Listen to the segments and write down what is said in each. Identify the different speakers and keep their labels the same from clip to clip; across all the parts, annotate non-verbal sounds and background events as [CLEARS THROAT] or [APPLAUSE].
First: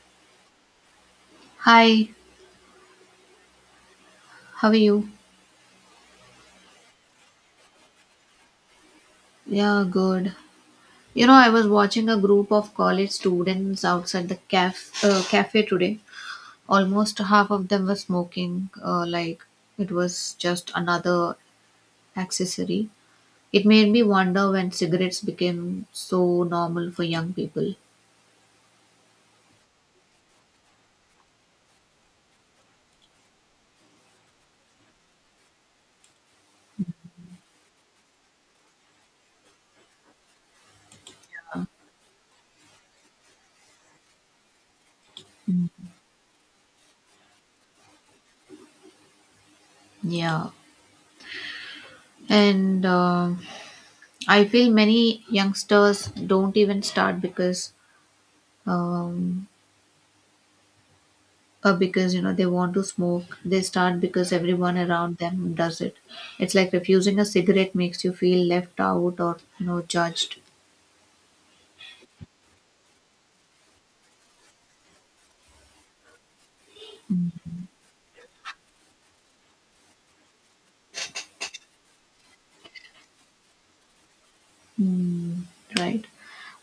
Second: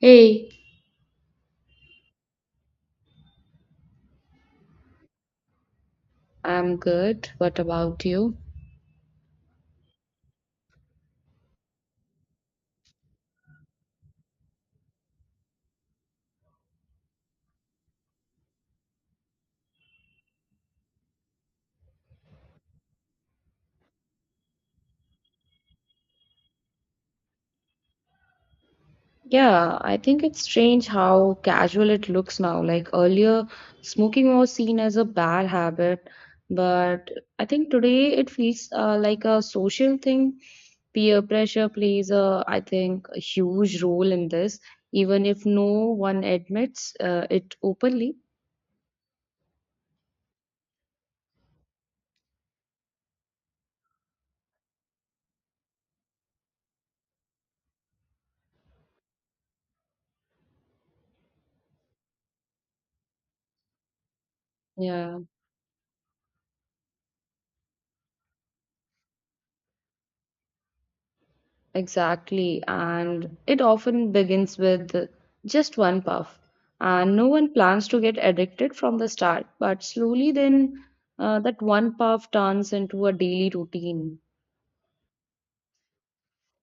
Speaker 1: Hey,
Speaker 2: Hi, how are you?
Speaker 1: I'm good. What about you?
Speaker 2: Yeah, good. You know, I was watching a group of college students outside the cafe today. Almost half of them were smoking, like it was just another accessory. It made me wonder when cigarettes became so normal for young people.
Speaker 1: Yeah, I think it's strange how casual it looks now. Like earlier, smoking was seen as a bad habit, but I think today it feels like a social thing. Peer pressure plays I think, a huge role in this, even if no one admits it openly.
Speaker 2: Yeah. And I feel many youngsters don't even start because um, because they want to smoke. They start because everyone around
Speaker 1: Yeah.
Speaker 2: them does it. It's like refusing a cigarette makes you feel left out or judged.
Speaker 1: Exactly, and it often begins with just one puff, and no one plans to get addicted from the start, but slowly then that one puff turns into a daily routine.
Speaker 2: Mm, right.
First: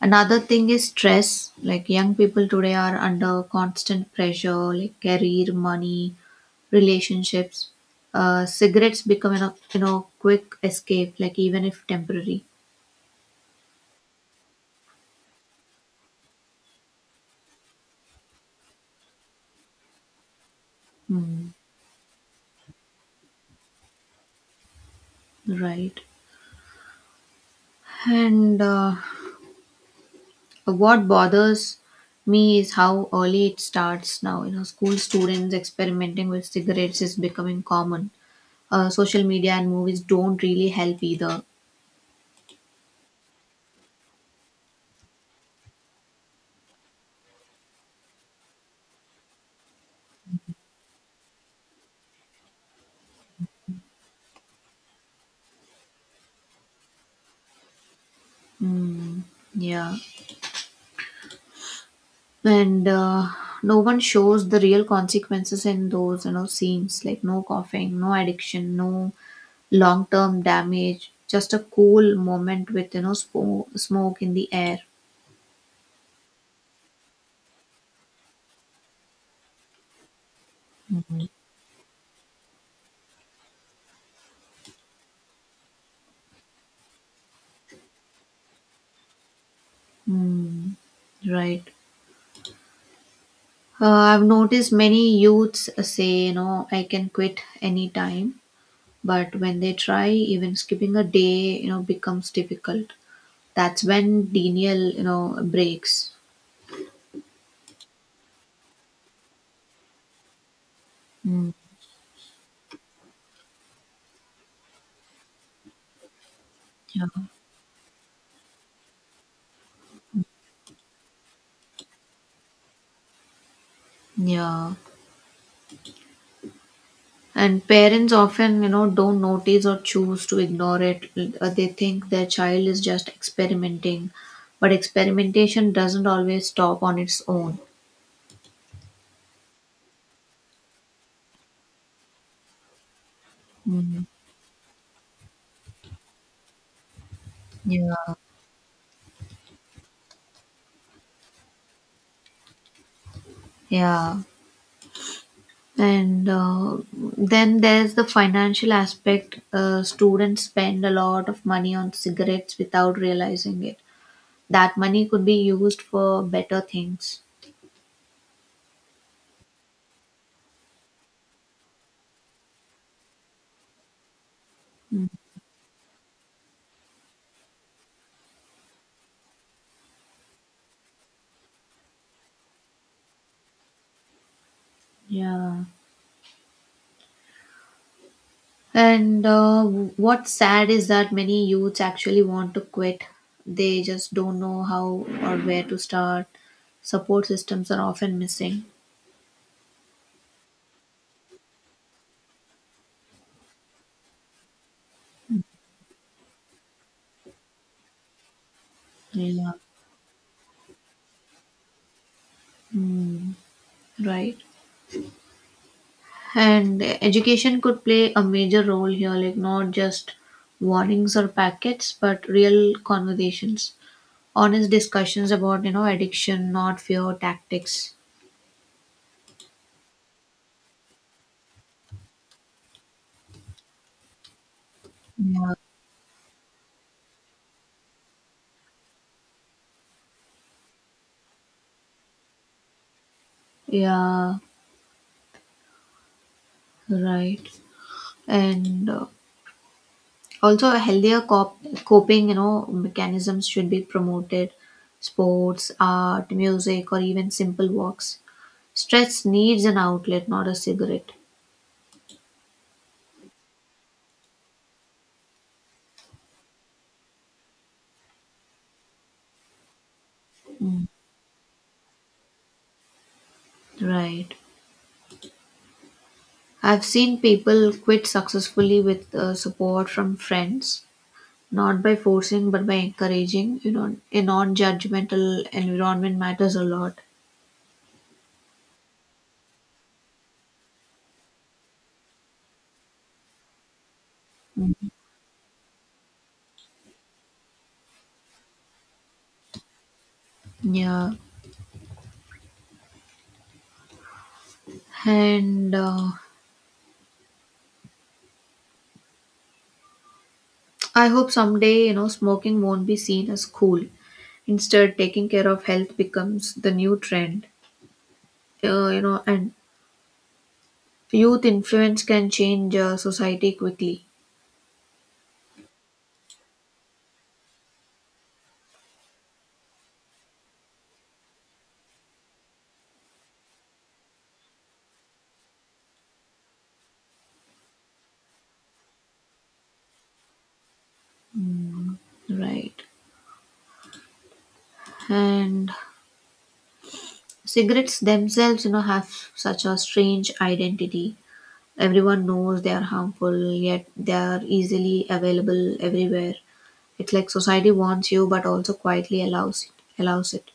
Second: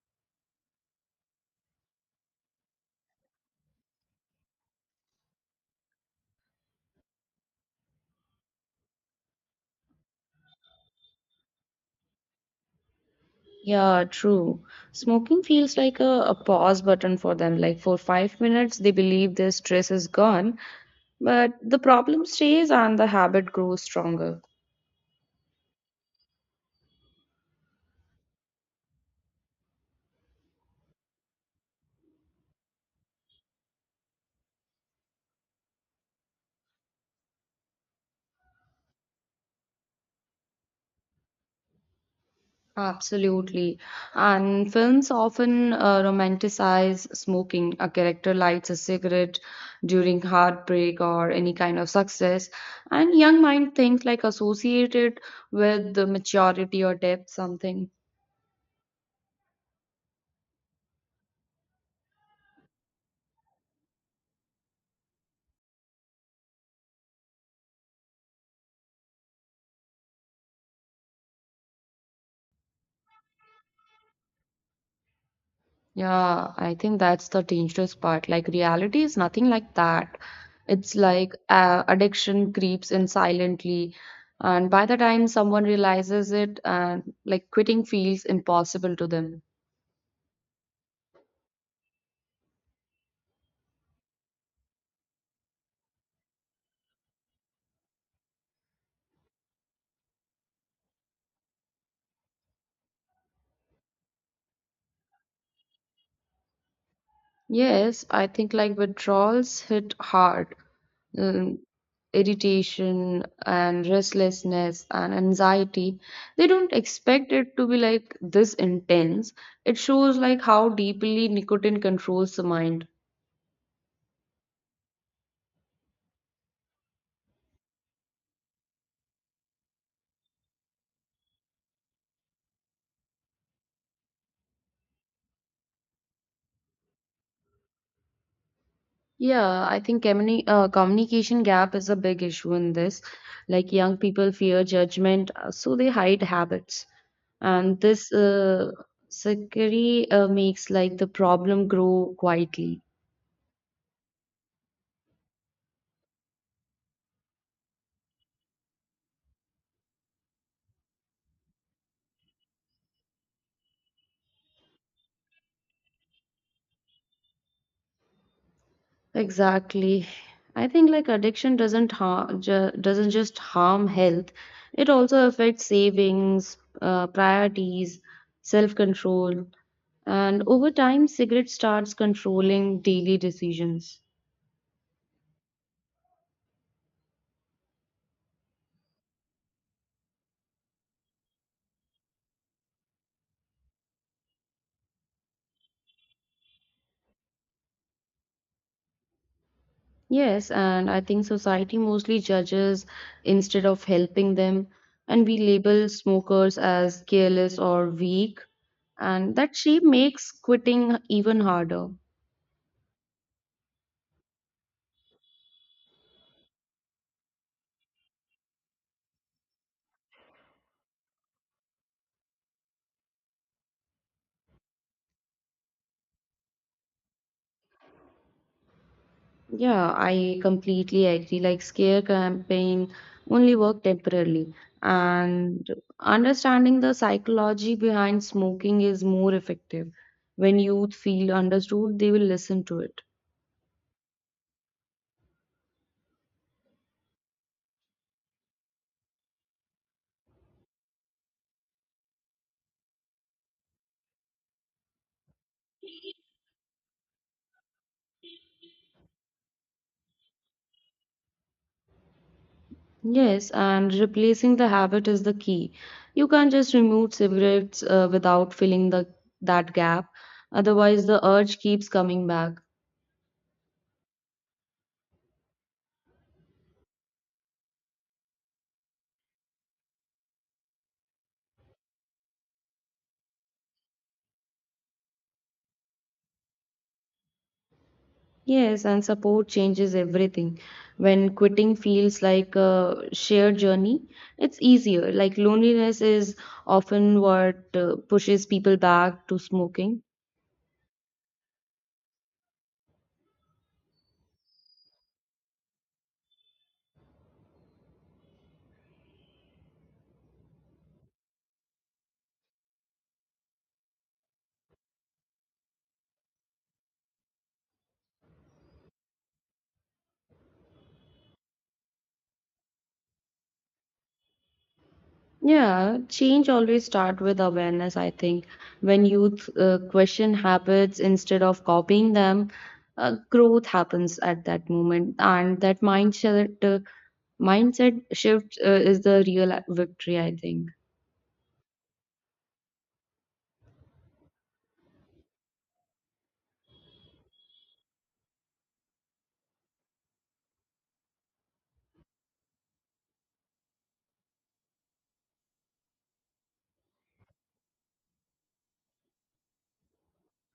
Speaker 2: Another thing is stress, like young people today are under constant pressure, like career, money, relationships. Cigarettes become a quick escape, like, even if temporary.
Speaker 1: Yeah, true. Smoking feels like a pause button for them. Like for 5 minutes, they believe their stress is gone, but
Speaker 2: Mm,
Speaker 1: the problem stays and the habit grows stronger.
Speaker 2: right. And what bothers me is how early it starts now. You know, school students experimenting with cigarettes is becoming common. Social media and movies don't really help either.
Speaker 1: Absolutely. And films often romanticize smoking. A character lights a cigarette during heartbreak or any kind of success. And young mind thinks like associated with the maturity or depth, something.
Speaker 2: Mm, yeah. And no one shows the real consequences in those scenes. Like, no coughing, no addiction, no long-term damage. Just a cool moment with smoke in the air.
Speaker 1: Yeah, I think that's the dangerous part. Like reality is nothing like that. It's like addiction creeps in silently. And by the time someone realizes it, and like quitting feels impossible to them.
Speaker 2: Mm, right. I've noticed many youths say, I can quit anytime, but when they try, even skipping a day, becomes difficult. That's when denial, breaks.
Speaker 1: Yes, I think like withdrawals hit hard.
Speaker 2: Mm,
Speaker 1: Um, Irritation and restlessness and anxiety. They don't
Speaker 2: yeah.
Speaker 1: expect it to be like this intense. It shows like how deeply nicotine controls the mind.
Speaker 2: Yeah. And parents often, don't notice or choose to ignore it. They think their child is just experimenting, but experimentation doesn't always stop on its own.
Speaker 1: Yeah, I think communication gap is a big issue in this. Like young
Speaker 2: Mm,
Speaker 1: people fear judgment, so they hide habits. And this
Speaker 2: yeah.
Speaker 1: uh, security makes like the problem grow quietly.
Speaker 2: Yeah. And then there's the financial aspect. Students spend a lot of money on cigarettes without realizing it. That money could be used for better things.
Speaker 1: Exactly. I think like addiction doesn't just harm health. It also affects savings, priorities, self-control, and over time, cigarette starts controlling daily decisions.
Speaker 2: Yeah. And what's sad is that many youths actually want to quit. They just don't know how or where to start. Support systems are often missing.
Speaker 1: Yes, and I think society mostly judges instead of helping them, and we label smokers as careless or weak, and
Speaker 2: Yeah.
Speaker 1: that shape makes quitting even harder.
Speaker 2: Right. And education could play a major role here, like, not just warnings or packets, but real conversations, honest discussions about, addiction, not fear tactics.
Speaker 1: Yeah, I completely agree. Like scare campaign only work temporarily,
Speaker 2: Yeah,
Speaker 1: and understanding the psychology behind smoking is more effective. When youth feel understood, they will listen to it.
Speaker 2: yeah, right. And also, a healthier coping, mechanisms should be promoted. Sports, art, music, or even simple walks. Stress needs an outlet, not a cigarette.
Speaker 1: Yes, and replacing the habit is the key. You can't just remove cigarettes without filling the that gap. Otherwise, the urge keeps coming back.
Speaker 2: Right. I've seen people quit successfully with support from friends, not by forcing but by encouraging. A non judgmental environment matters a lot.
Speaker 1: Yes, and support changes everything. When quitting feels like a shared journey, it's easier. Like loneliness is often what pushes people back to smoking.
Speaker 2: Yeah. And I hope someday, smoking won't be seen as cool. Instead, taking care of health becomes the new trend. And youth influence can change society quickly.
Speaker 1: Yeah, change always start with awareness, I think. When youth question habits instead of copying them, growth happens at that moment, and that mindset shift is the real victory, I think.
Speaker 2: Right. And cigarettes themselves, have such a strange identity. Everyone knows they are harmful, yet they are easily available everywhere. It's like society wants you, but also quietly allows it. Allows it,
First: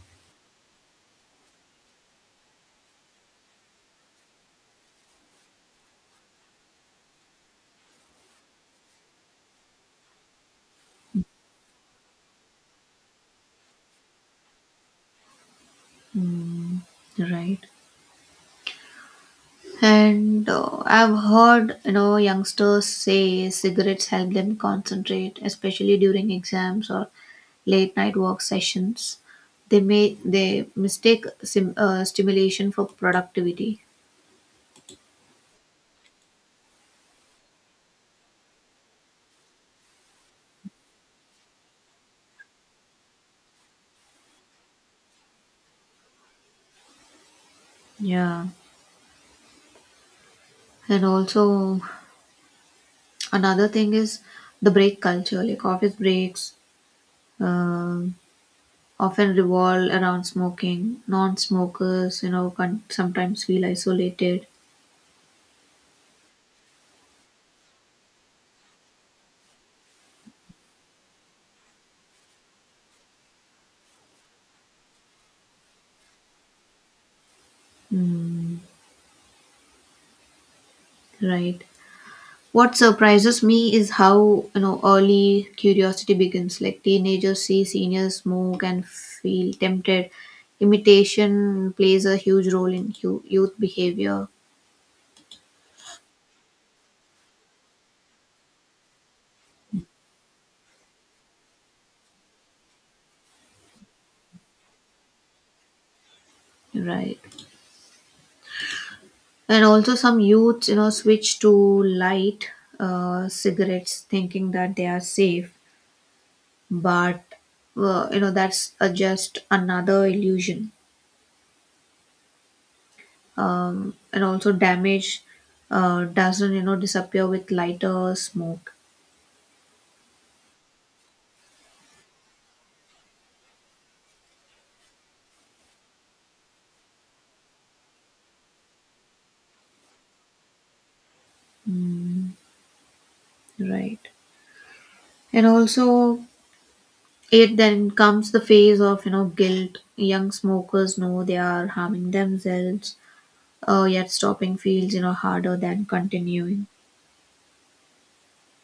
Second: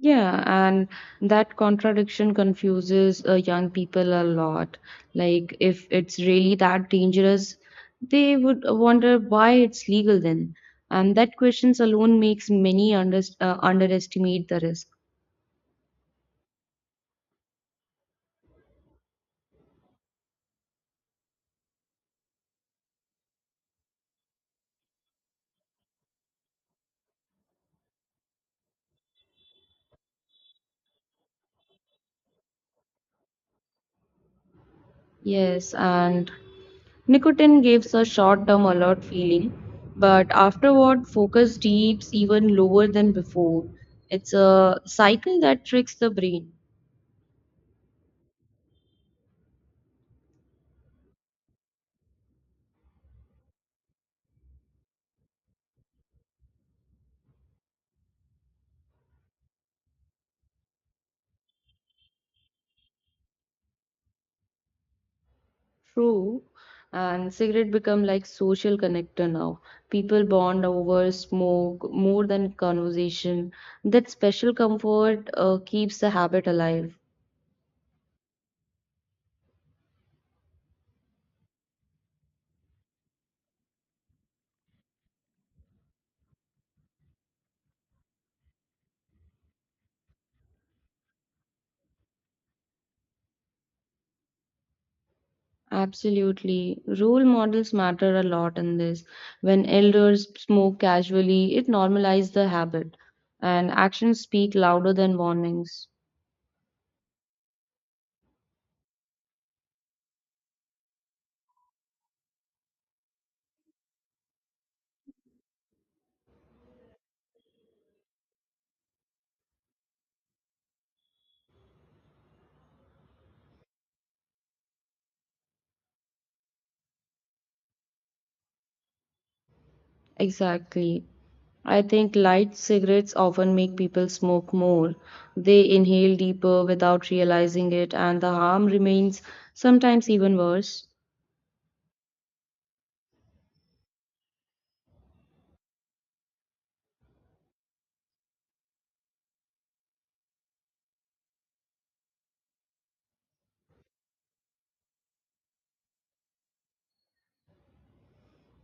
Speaker 1: Yeah, and that contradiction confuses young people a lot. Like, if it's really that dangerous, they would wonder why it's legal then. And that questions alone makes many underestimate the risk.
Speaker 2: right? And I've heard youngsters say cigarettes help them concentrate, especially during exams or late night work sessions. They mistake stimulation for productivity.
Speaker 1: Yes, and nicotine gives a short-term alert feeling, but afterward, focus deeps even lower than before. It's a cycle that tricks the brain.
Speaker 2: Yeah. And also, another thing is the break culture, like office breaks, um, often revolve around smoking. Non smokers, can sometimes feel isolated.
Speaker 1: True. And cigarette become like social connector now. People bond over smoke more than conversation. That special comfort keeps the habit alive.
Speaker 2: Mm, right. What surprises me is how, early curiosity begins. Like, teenagers see seniors smoke and feel tempted. Imitation plays a huge role in youth behavior.
Speaker 1: Absolutely. Role models matter a lot in this. When elders smoke casually, it normalizes the habit, and actions speak louder than warnings.
Speaker 2: Right. And also, some youths, switch to light cigarettes thinking that they are safe, but that's just another illusion. And also, damage doesn't disappear with lighter smoke.
Speaker 1: Exactly. I think light cigarettes often make people smoke more. They inhale deeper without realizing it, and the harm remains sometimes even worse.
Speaker 2: Right. And also, it then comes the phase of guilt. Young smokers know they are harming themselves, yet stopping feels harder than continuing.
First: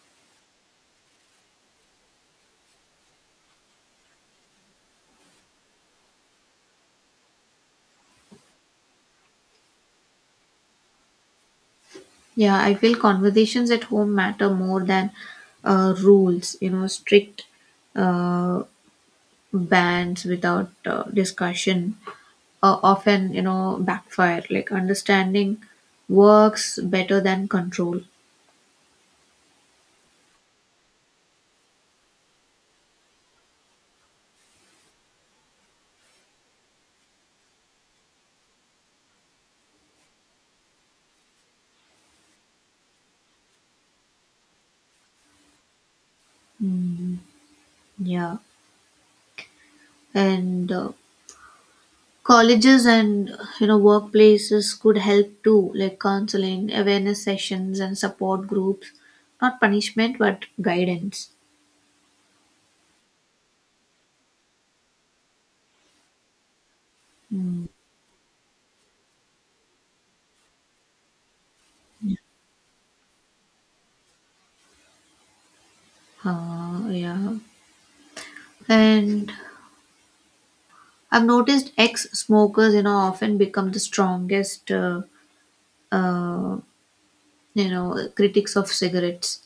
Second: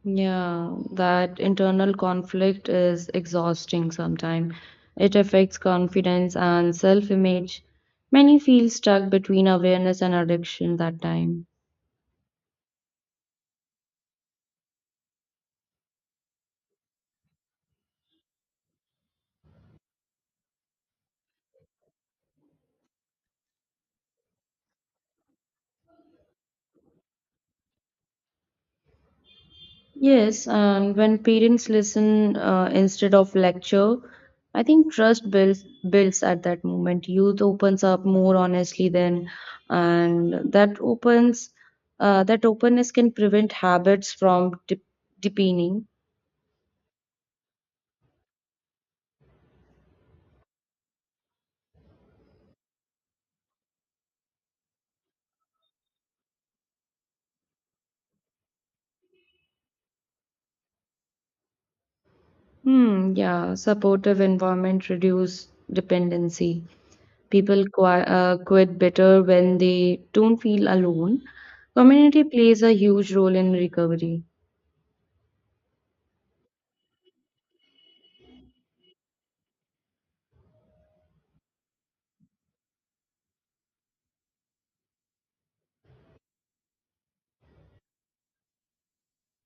Speaker 1: Yeah, that internal conflict is exhausting sometimes. It affects confidence and self image. Many feel stuck between awareness and addiction that time.
Speaker 2: Yeah, I feel conversations at home matter more than rules. Strict uh, bans without discussion often backfire. Like, understanding works better than control.
Speaker 1: Yes, and when parents listen instead of lecture, I think trust builds at that moment. Youth opens up more honestly then, and that openness can prevent habits from de deepening.
Speaker 2: Yeah. And colleges and workplaces could help too, like counseling, awareness sessions and support groups, not punishment but guidance.
Speaker 1: Hmm, yeah, supportive environment reduce dependency. People quit better when they don't feel alone. Community plays a huge role in recovery.
Speaker 2: Yeah. And I've noticed ex-smokers often become the strongest, uh, critics of cigarettes.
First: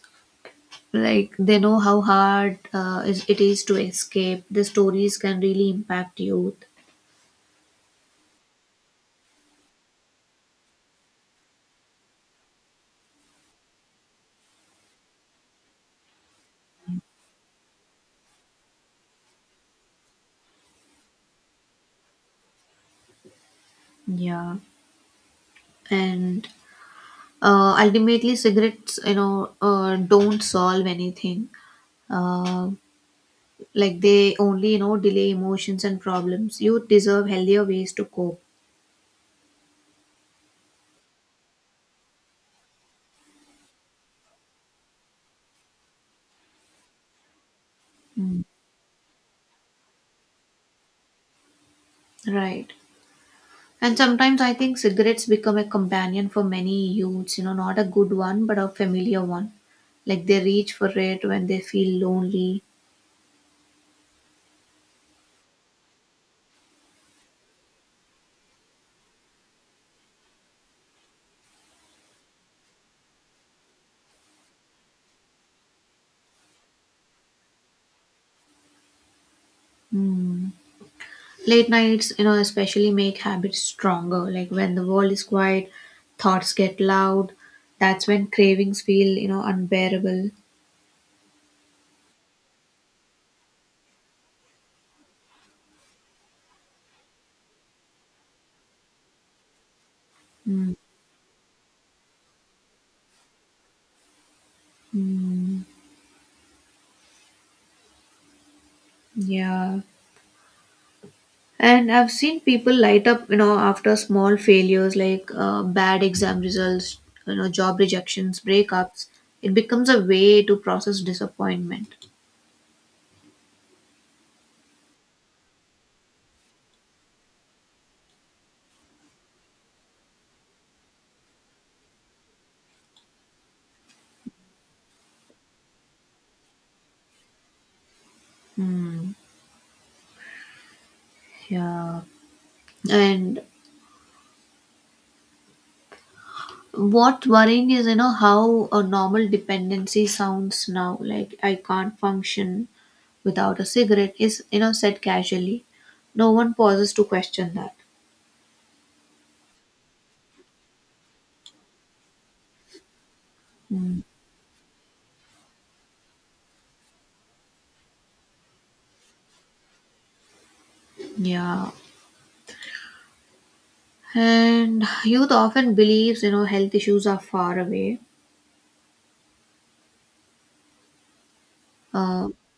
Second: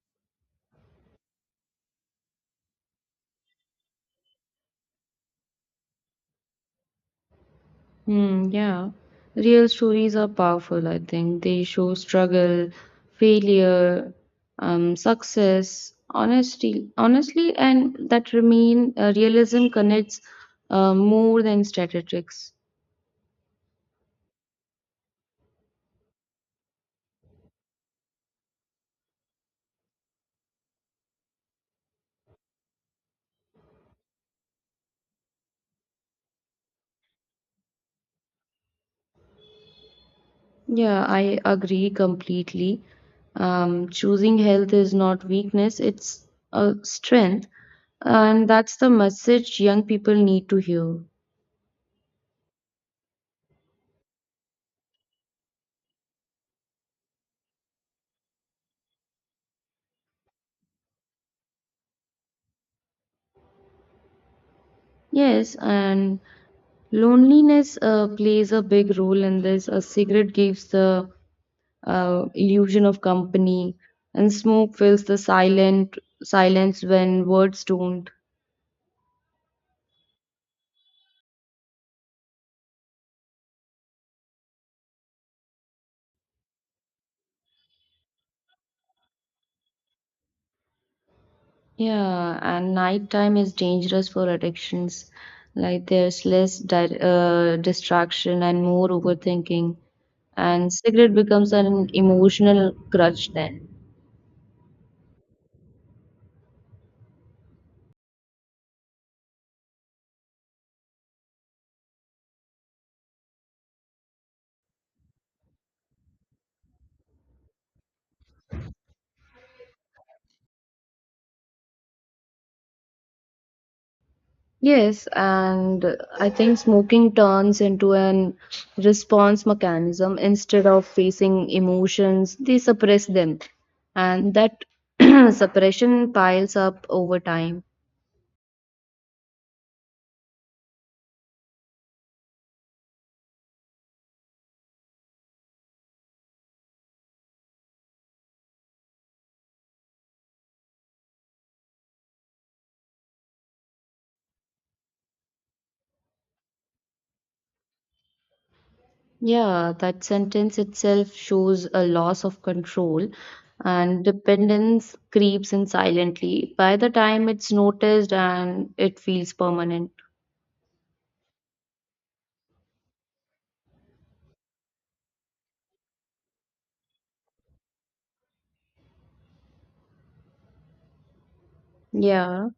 Speaker 2: Like, they know how hard it is to escape. The stories can really impact youth.
Speaker 1: Hmm, yeah. Real stories are powerful, I think. They show struggle, failure, success, honesty, honestly, and that remain realism connects more than statistics.
Speaker 2: Yeah. And ultimately cigarettes don't solve anything. Uh, like they only delay emotions and problems. Youth deserve healthier ways to cope.
Speaker 1: Yeah, I agree completely. Choosing health is not weakness, it's a strength,
Speaker 2: Mm.
Speaker 1: and that's the message young people need to hear.
Speaker 2: Right. And sometimes I think cigarettes become a companion for many youths, not a good one but a familiar one. Like, they reach for it when they feel lonely.
Speaker 1: Yes, and loneliness plays a big role in this. A cigarette gives the illusion of company, and smoke fills the silent silence when words don't.
Speaker 2: Mm. Late nights, especially make habits stronger. Like when the world is quiet, thoughts get loud. That's when cravings feel, unbearable.
Speaker 1: Yeah, and nighttime is dangerous for addictions. Like there's less distraction and more overthinking, and
Speaker 2: Mm,
Speaker 1: cigarette becomes an emotional crutch then.
Speaker 2: yeah. And I've seen people light up, after small failures like bad exam results, job rejections, breakups. It becomes a way to process disappointment.
Speaker 1: Yes, and I think smoking turns into an response mechanism. Instead of facing emotions, they suppress them. And that [CLEARS THROAT] suppression piles up over time.
Speaker 2: Mm, yeah. And what's worrying is how a normal dependency sounds now. Like, "I can't function without a cigarette" is said casually. No one pauses to question that.
Speaker 1: Yeah, that sentence itself shows a loss of control,
Speaker 2: Mm,
Speaker 1: and dependence creeps in silently. By the time it's noticed and it feels permanent.
Speaker 2: yeah. And youth often believes health issues are far away, uh,
Speaker 1: Yeah.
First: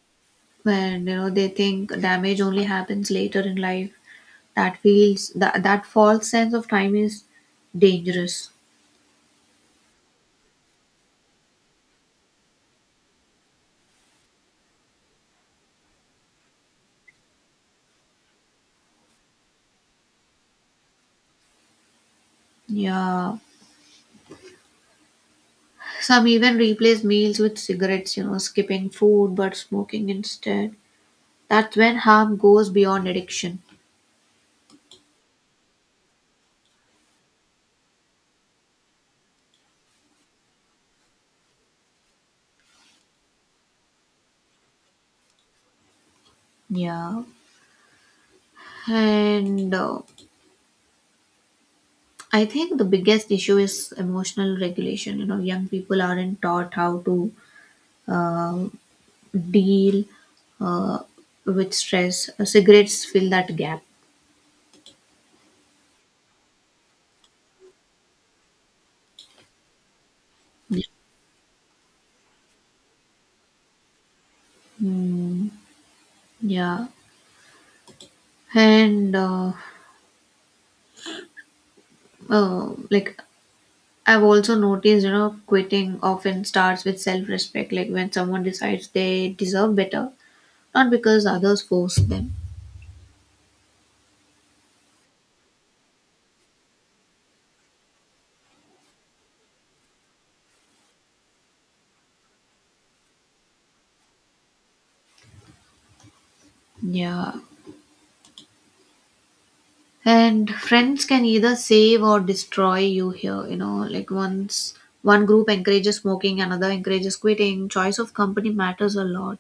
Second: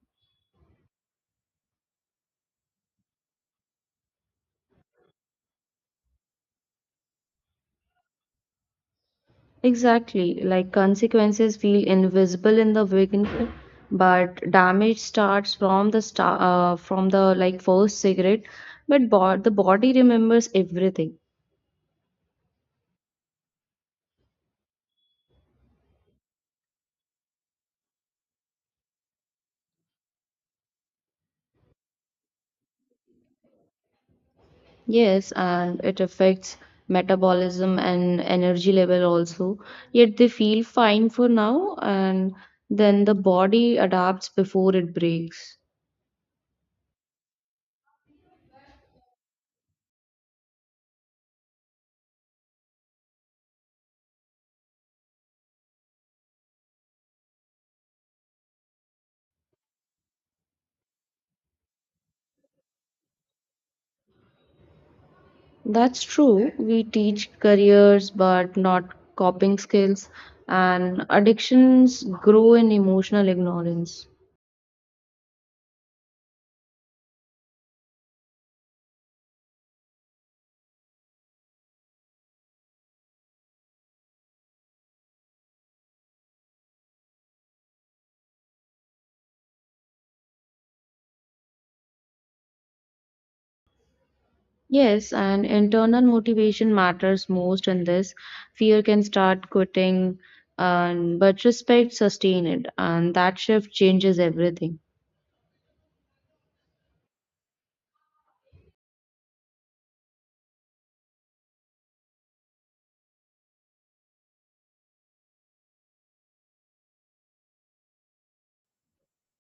Speaker 2: and they think damage only happens later in life. That false sense of time is dangerous.
Speaker 1: Exactly, like consequences feel invisible in the beginning, but damage starts from the like first cigarette. But bod the body remembers everything.
Speaker 2: Yeah. Some even replace meals with cigarettes, skipping food but smoking instead. That's when harm goes beyond addiction.
Speaker 1: Yes, and it affects metabolism and energy level also. Yet they feel fine for now, and then the body adapts before it breaks.
Speaker 2: Yeah. And I think the biggest issue is emotional regulation. Young people aren't taught how to deal uh, with stress. Cigarettes fill that gap.
Speaker 1: That's true. We teach careers but not coping skills, and addictions grow in emotional ignorance.
Speaker 2: Mm, yeah. And like I've also noticed, quitting often starts with self respect, like when someone decides they deserve better, not because others force them.
Speaker 1: Yes, and internal motivation matters most in this. Fear can start quitting, and but respect sustain it, and that shift changes everything.
Speaker 2: Yeah. And friends can either save or destroy you here, like once one group encourages smoking, another encourages quitting. Choice of company matters a lot.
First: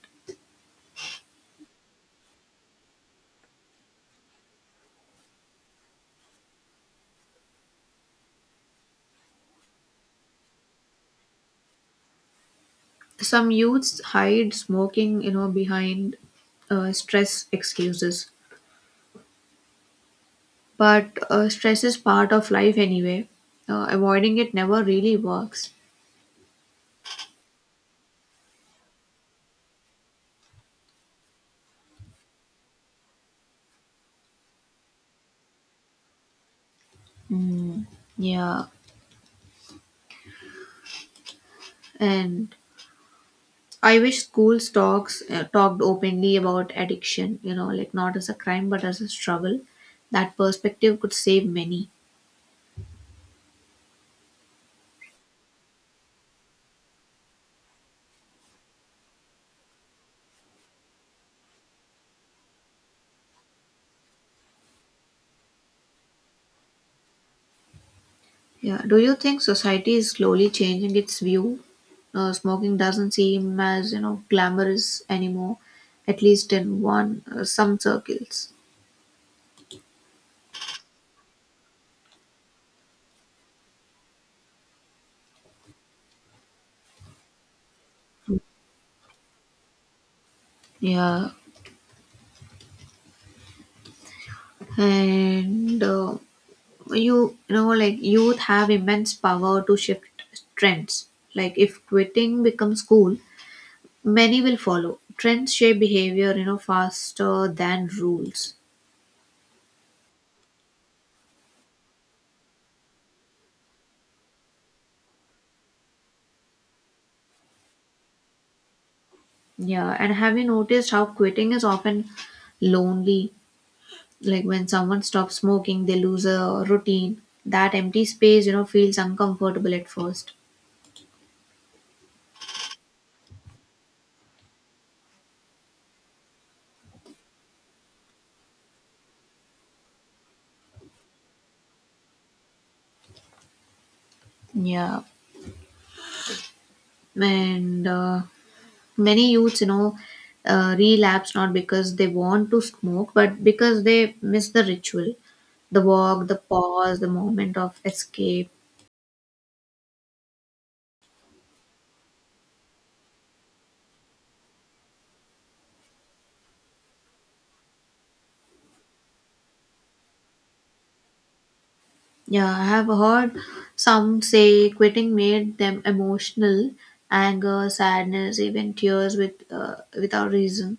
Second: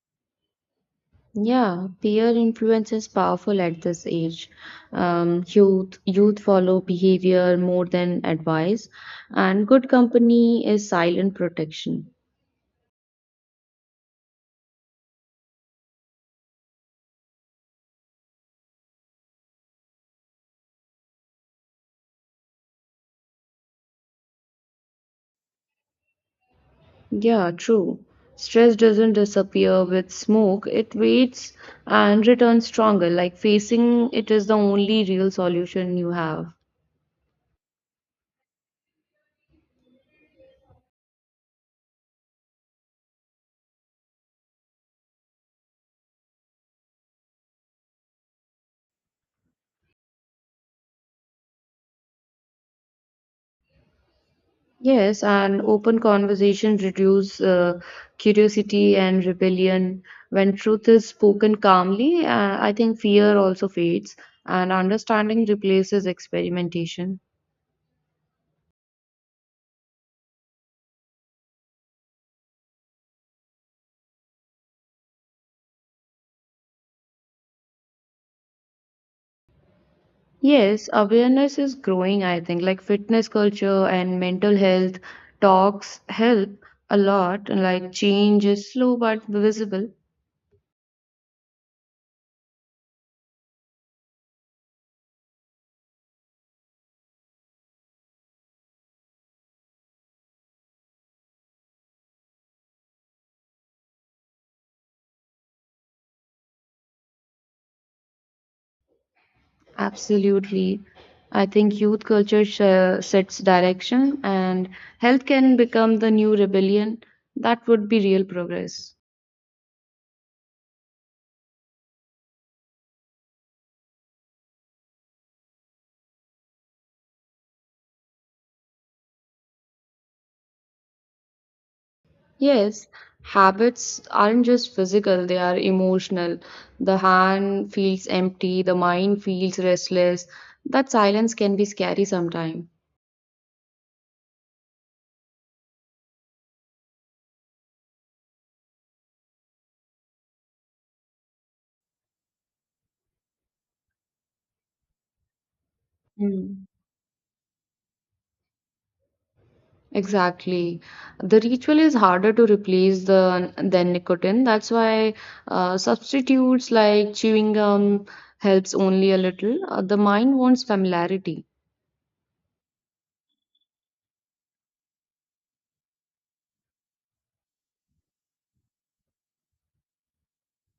Speaker 1: Yeah, peer influence is powerful at this age. Youth follow behavior more than advice, and good company is silent protection.
Speaker 2: Some youths hide smoking, behind stress excuses. But stress is part of life anyway. Avoiding it never really works.
Speaker 1: Yeah, true. Stress doesn't disappear with smoke, it waits and returns stronger. Like facing it is the only real solution you have.
Speaker 2: Yeah, and I wish schools talks talked openly about addiction. Like not as a crime but as a struggle. That perspective could save many.
Speaker 1: Yes, and open conversation reduce curiosity and rebellion. When truth is spoken calmly, I think fear also fades, and understanding replaces experimentation.
Speaker 2: Yeah. Do you think society is slowly changing its view? Smoking doesn't seem as glamorous anymore, at least in one some circles.
Speaker 1: Yes, awareness is growing, I think. Like fitness culture and mental health talks help a lot. Like change is slow but visible.
Speaker 2: Yeah, and like youth have immense power to shift trends. Like, if quitting becomes cool, many will follow. Trends shape behavior, faster than rules.
Speaker 1: Absolutely. I think youth culture sets direction, and health can become the new rebellion. That would be real progress.
Speaker 2: Yeah. And have you noticed how quitting is often lonely? Like, when someone stops smoking, they lose a routine. That empty space, feels uncomfortable at first.
Speaker 1: Yes, habits aren't just physical, they are emotional. The hand feels empty, the mind feels restless. That silence can be scary sometimes.
Speaker 2: Yeah. And many youths, relapse not because they want to smoke, but because they miss the ritual, the walk, the
Speaker 1: Mm,
Speaker 2: pause, the moment of escape.
Speaker 1: exactly. The ritual is harder to replace the than nicotine. That's why substitutes like chewing gum helps only a little. The mind wants familiarity.
Speaker 2: Yeah, I have heard some say quitting made them emotional, anger, sadness, even tears without reason.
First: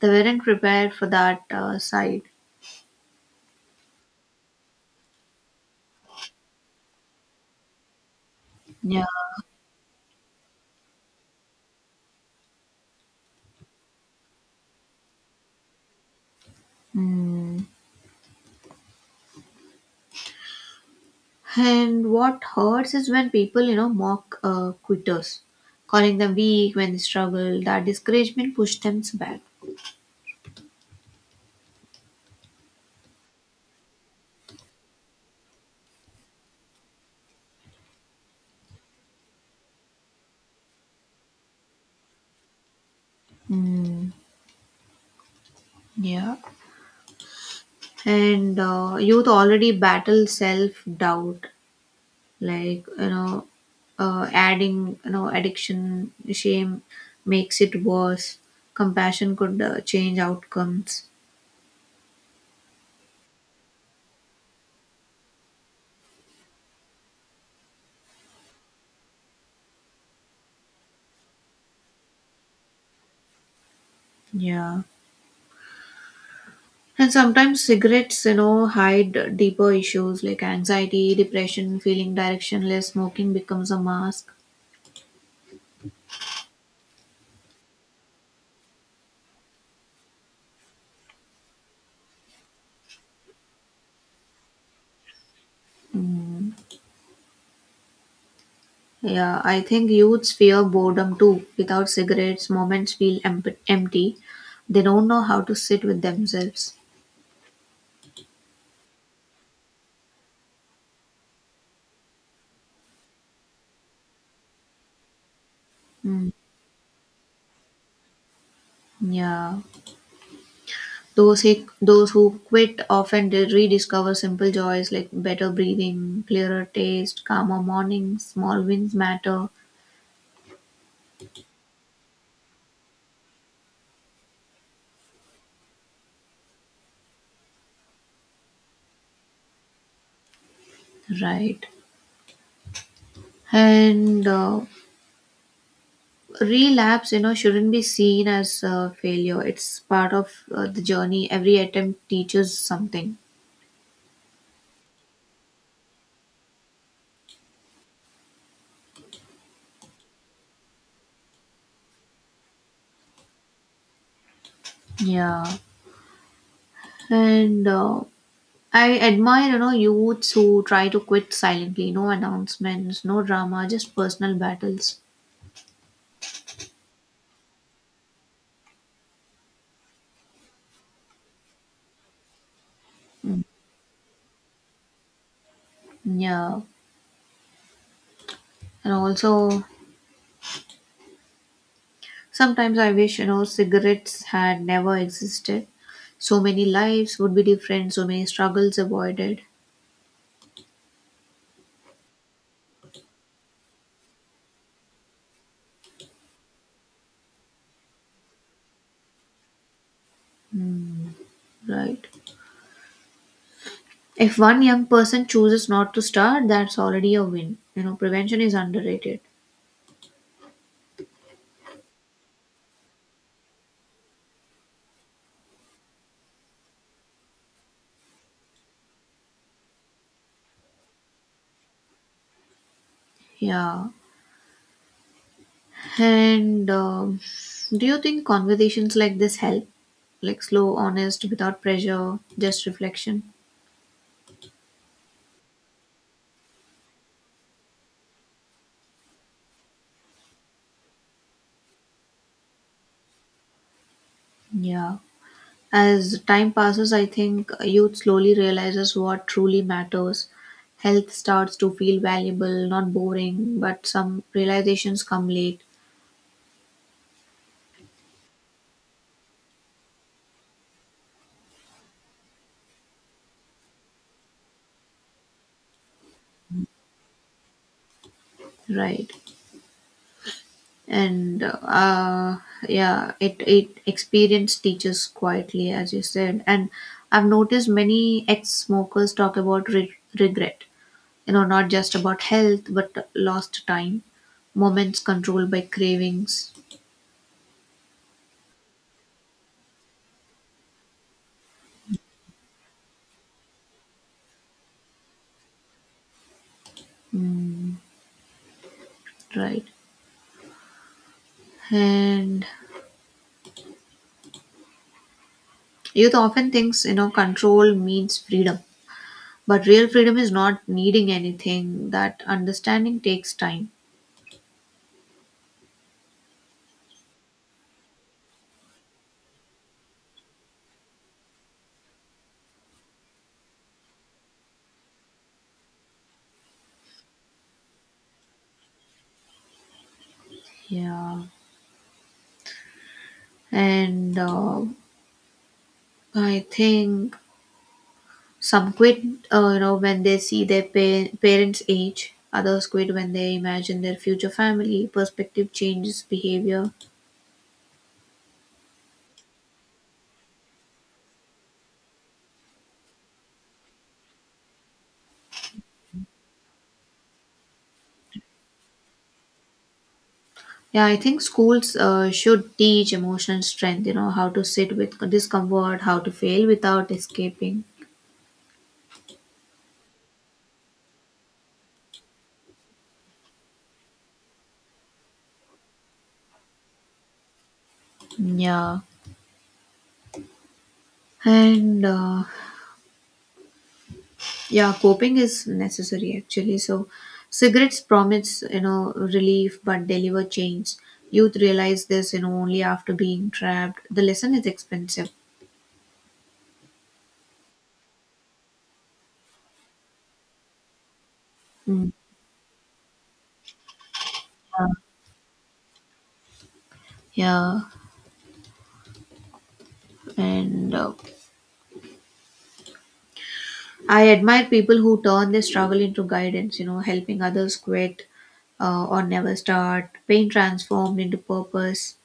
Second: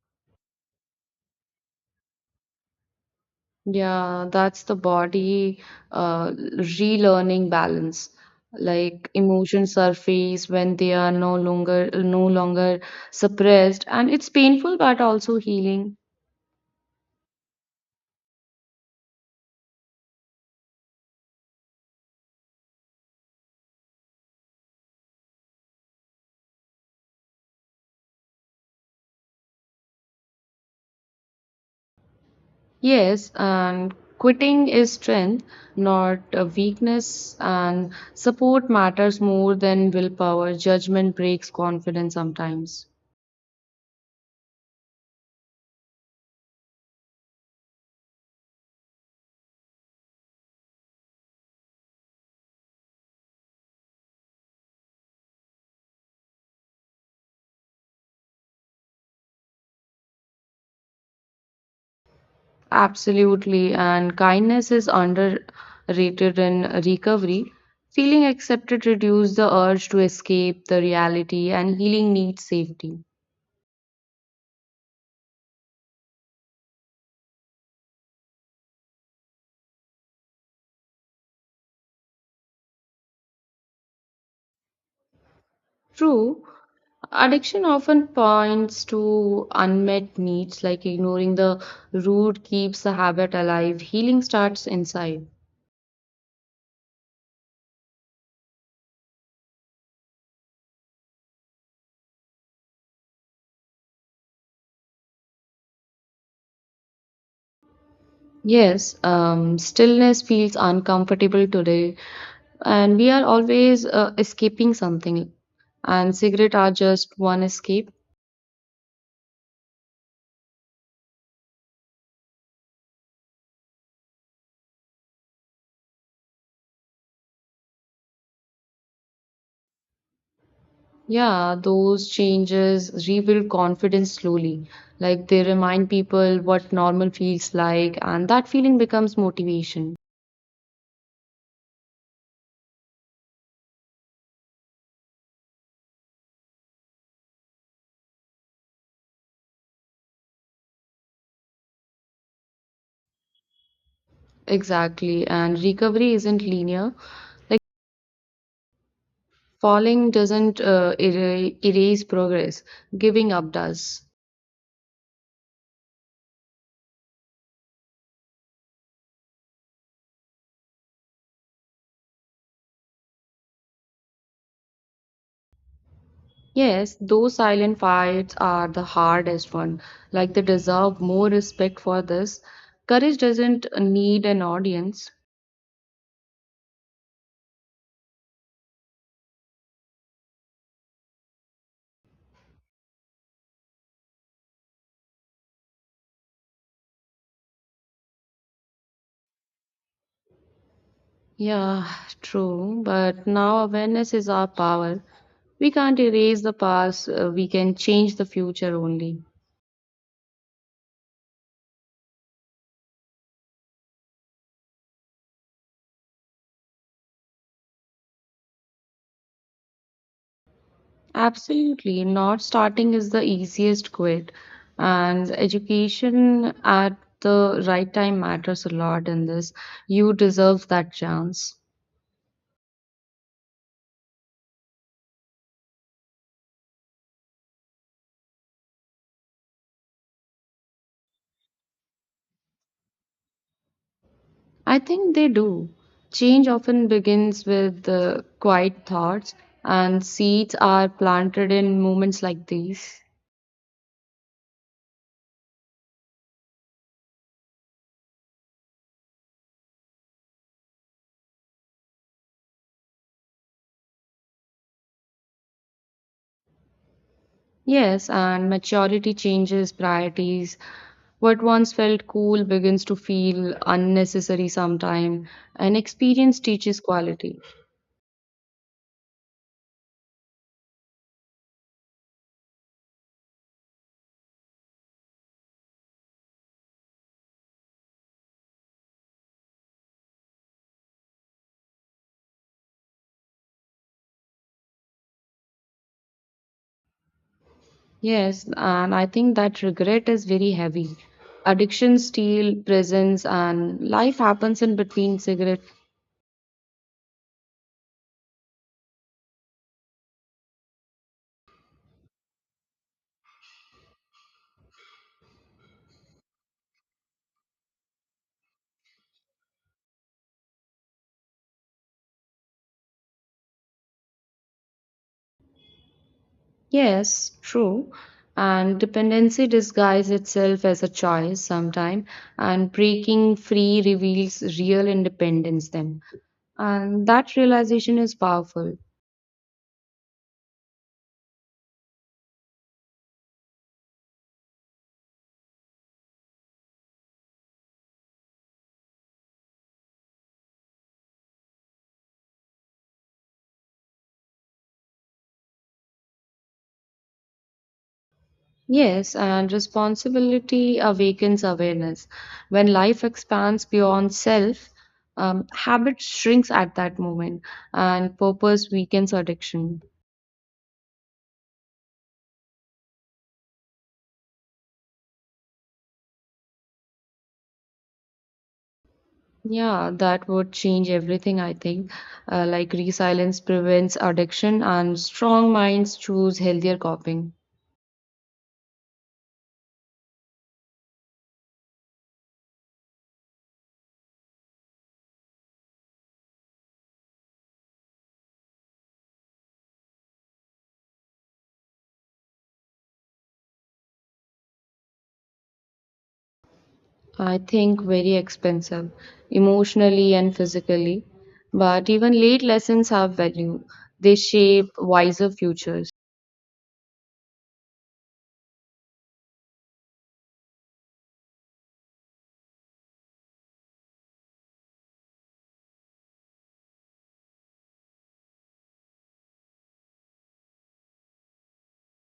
Speaker 2: They weren't prepared for that side.
Speaker 1: Yeah, that's the body relearning balance.
Speaker 2: Yeah.
Speaker 1: Like emotions surface when they are no longer suppressed, and it's painful but also healing.
Speaker 2: Mm. And what hurts is when people, mock quitters, calling them weak when they struggle. That discouragement pushed them back.
Speaker 1: Yes, and quitting is strength, not a weakness, and support matters more than willpower. Judgment breaks confidence sometimes.
Speaker 2: Mm. Yeah. And youth already battle self doubt, like adding addiction shame makes it worse. Compassion could change outcomes.
Speaker 1: Absolutely, and kindness is underrated in recovery. Feeling accepted reduces the urge to escape the reality, and healing needs safety.
Speaker 2: Yeah. And sometimes cigarettes hide deeper issues, like anxiety, depression, feeling directionless. Smoking becomes a mask.
Speaker 1: True, addiction often points to unmet needs, like ignoring the root keeps the habit alive. Healing starts inside.
Speaker 2: Yeah, I think youths fear boredom too. Without cigarettes, moments feel empty. They don't know how to sit with themselves.
Speaker 1: Yes, stillness feels uncomfortable today, and we are always escaping something, and
Speaker 2: Mm,
Speaker 1: cigarette are just one escape.
Speaker 2: yeah. Those who quit often rediscover simple joys, like better breathing, clearer taste, calmer mornings. Small wins matter,
Speaker 1: Yeah, those changes rebuild confidence slowly. Like they remind people what normal feels like, and that feeling becomes motivation.
Speaker 2: right? And relapse, shouldn't be seen as a failure. It's part of the journey. Every attempt teaches something.
Speaker 1: Exactly, and recovery isn't linear. Like falling doesn't erase progress, giving up does.
Speaker 2: Yeah. And I admire, youths who try to quit silently. No announcements, no drama, just personal battles.
Speaker 1: Yes, those silent fights are the hardest one. Like they deserve more respect for this. Courage doesn't need an audience.
Speaker 2: Yeah. And also, sometimes I wish, cigarettes had never existed. So many lives would be different, so many struggles avoided,
Speaker 1: Yeah, true, but now awareness is our power. We can't erase the past, we can change the future only.
Speaker 2: right? If one young person chooses not to start, that's already a win. Prevention is underrated.
Speaker 1: Absolutely. Not starting is the easiest quit. And education at the right time matters a lot in this. You deserve that chance.
Speaker 2: Yeah. And do you think conversations like this help? Like, slow, honest, without pressure, just reflection?
Speaker 1: I think they do. Change often begins with the quiet thoughts, and seeds are planted in moments like these.
Speaker 2: Yeah. As time passes, I think youth slowly realizes what truly matters. Health starts to feel valuable, not boring, but some realizations come late,
Speaker 1: Yes, and maturity changes priorities. What once felt cool begins to feel unnecessary sometime, and experience teaches quality.
Speaker 2: right? And yeah, it experience teaches quietly, as you said. And I've noticed many ex-smokers talk about regret. Not just about health, but lost time, moments controlled by cravings.
Speaker 1: Yes, and I think that regret is very heavy. Addiction, steal, prisons, and life happens in between cigarette.
Speaker 2: Mm, right? And youth often thinks, control means freedom. But real freedom is not needing anything. That understanding takes time.
Speaker 1: Yes, true. And dependency disguises itself as a choice sometime, and breaking free reveals real independence then. And that realization is powerful.
Speaker 2: Yeah. And I think some quit, when they see their parents' age. Others quit when they imagine their future family. Perspective changes behavior.
Speaker 1: Yes, and responsibility awakens awareness. When life expands beyond self, habit shrinks at that moment, and purpose weakens addiction.
Speaker 2: Yeah, I think schools should teach emotional strength, how to sit with discomfort, how to fail without escaping.
Speaker 1: Yeah, that would change everything, I think. Like resilience prevents addiction, and strong minds choose healthier coping.
Speaker 2: Yeah. And yeah, coping is necessary actually, so cigarettes promise relief but deliver change. Youth realize this only after being trapped. The lesson is expensive.
Speaker 1: I think very expensive, emotionally and physically. But
Speaker 2: Mm.
Speaker 1: even late lessons have value. They shape wiser futures.
Speaker 2: Yeah. And I admire people who turn their struggle into guidance, helping others quit or never start. Pain transformed into purpose.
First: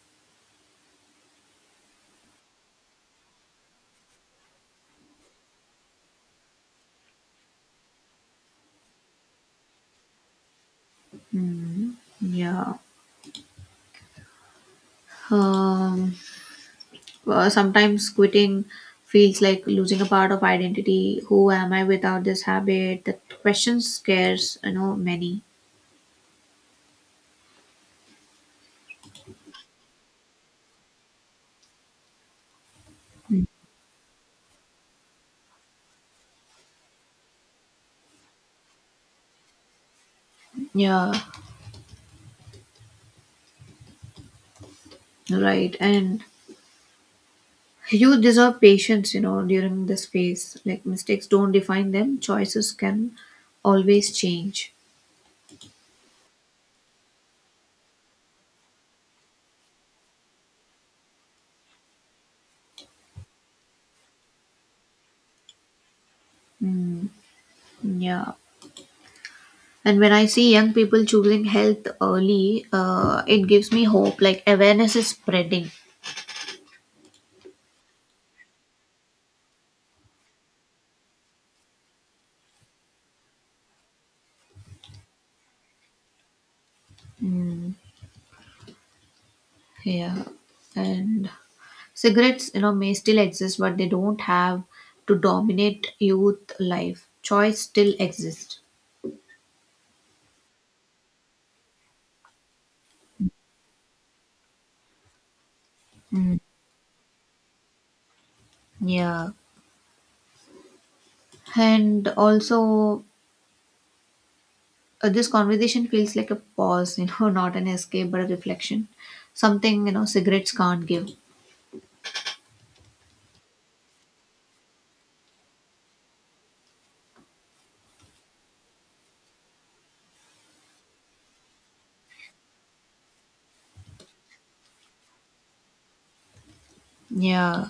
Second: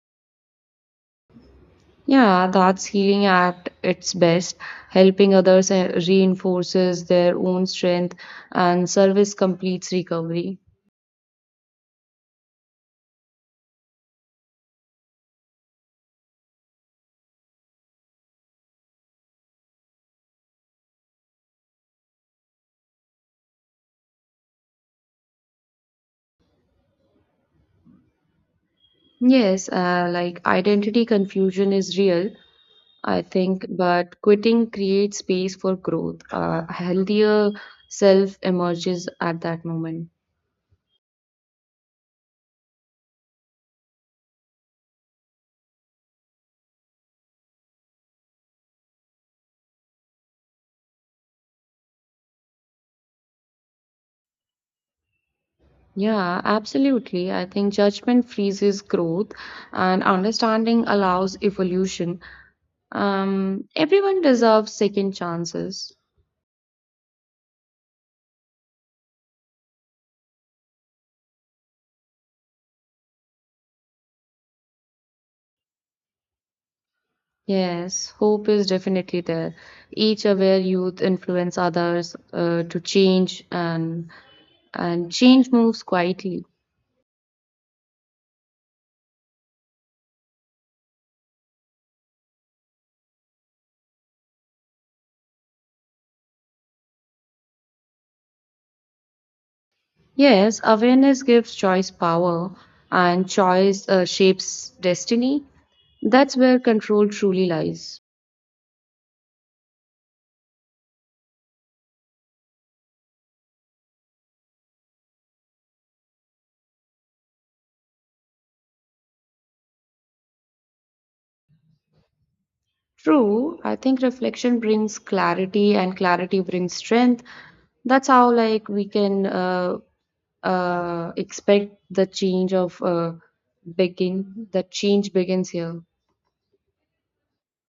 Speaker 1: Yeah, that's healing at its best. Helping others reinforces their own strength, and service completes recovery.
Speaker 2: Mm. Yeah. Um Uh, sometimes quitting feels like losing a part of identity. Who am I without this habit? That question scares, many.
Speaker 1: Yes, like identity confusion is real, I think, but quitting creates space for growth. A healthier self emerges at that moment.
Speaker 2: Yeah, right. And you deserve patience, during this phase. Like, mistakes don't define them, choices can always change.
Speaker 1: Yeah, absolutely. I think judgment freezes growth, and understanding allows evolution. Everyone deserves second chances.
Speaker 2: Mm, yeah. And when I see young people choosing health early, it gives me hope. Like, awareness is spreading.
Speaker 1: Yes, hope is definitely there. Each aware youth influence others to change and change moves quietly.
Speaker 2: Yeah. And cigarettes, may still exist, but they don't have to dominate youth life. Choice still exists.
Speaker 1: Yes, awareness gives choice power and choice shapes destiny. That's
Speaker 2: Mm,
Speaker 1: where control truly lies.
Speaker 2: yeah. And also, this conversation feels like a pause, [LAUGHS] not an escape, but a reflection. Something, cigarettes can't give.
Speaker 1: True, I think reflection brings clarity and clarity brings strength. That's how like we can expect the change of begin, the change begins here.
Speaker 2: Yeah.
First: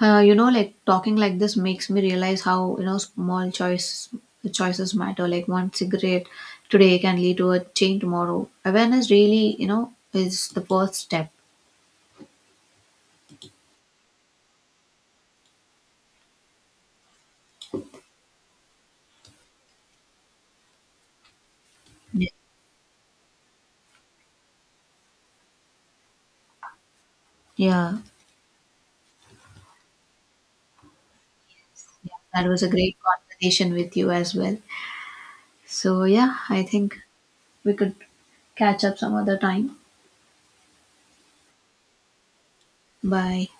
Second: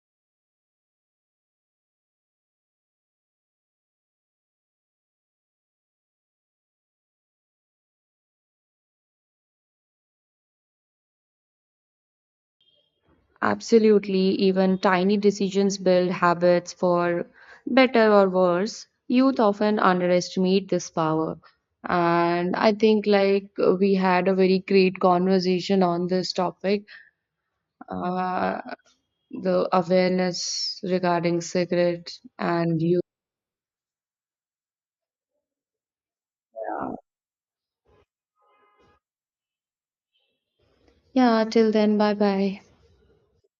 Speaker 2: Like talking like this makes me realize how, small choices matter. Like, one cigarette today can lead to a change tomorrow. Awareness really, is the first step.
Speaker 1: Absolutely, even tiny decisions build habits for better or worse. Youth often underestimate this power. And I think, like, we had a very great conversation on this topic,
Speaker 2: Yeah.
Speaker 1: uh, the awareness regarding cigarette
Speaker 2: Yeah, that was a
Speaker 1: and
Speaker 2: great
Speaker 1: youth.
Speaker 2: conversation with you as well. So, yeah, I think we could catch up some other time.
Speaker 1: Yeah, till then, bye bye.
Speaker 2: Bye.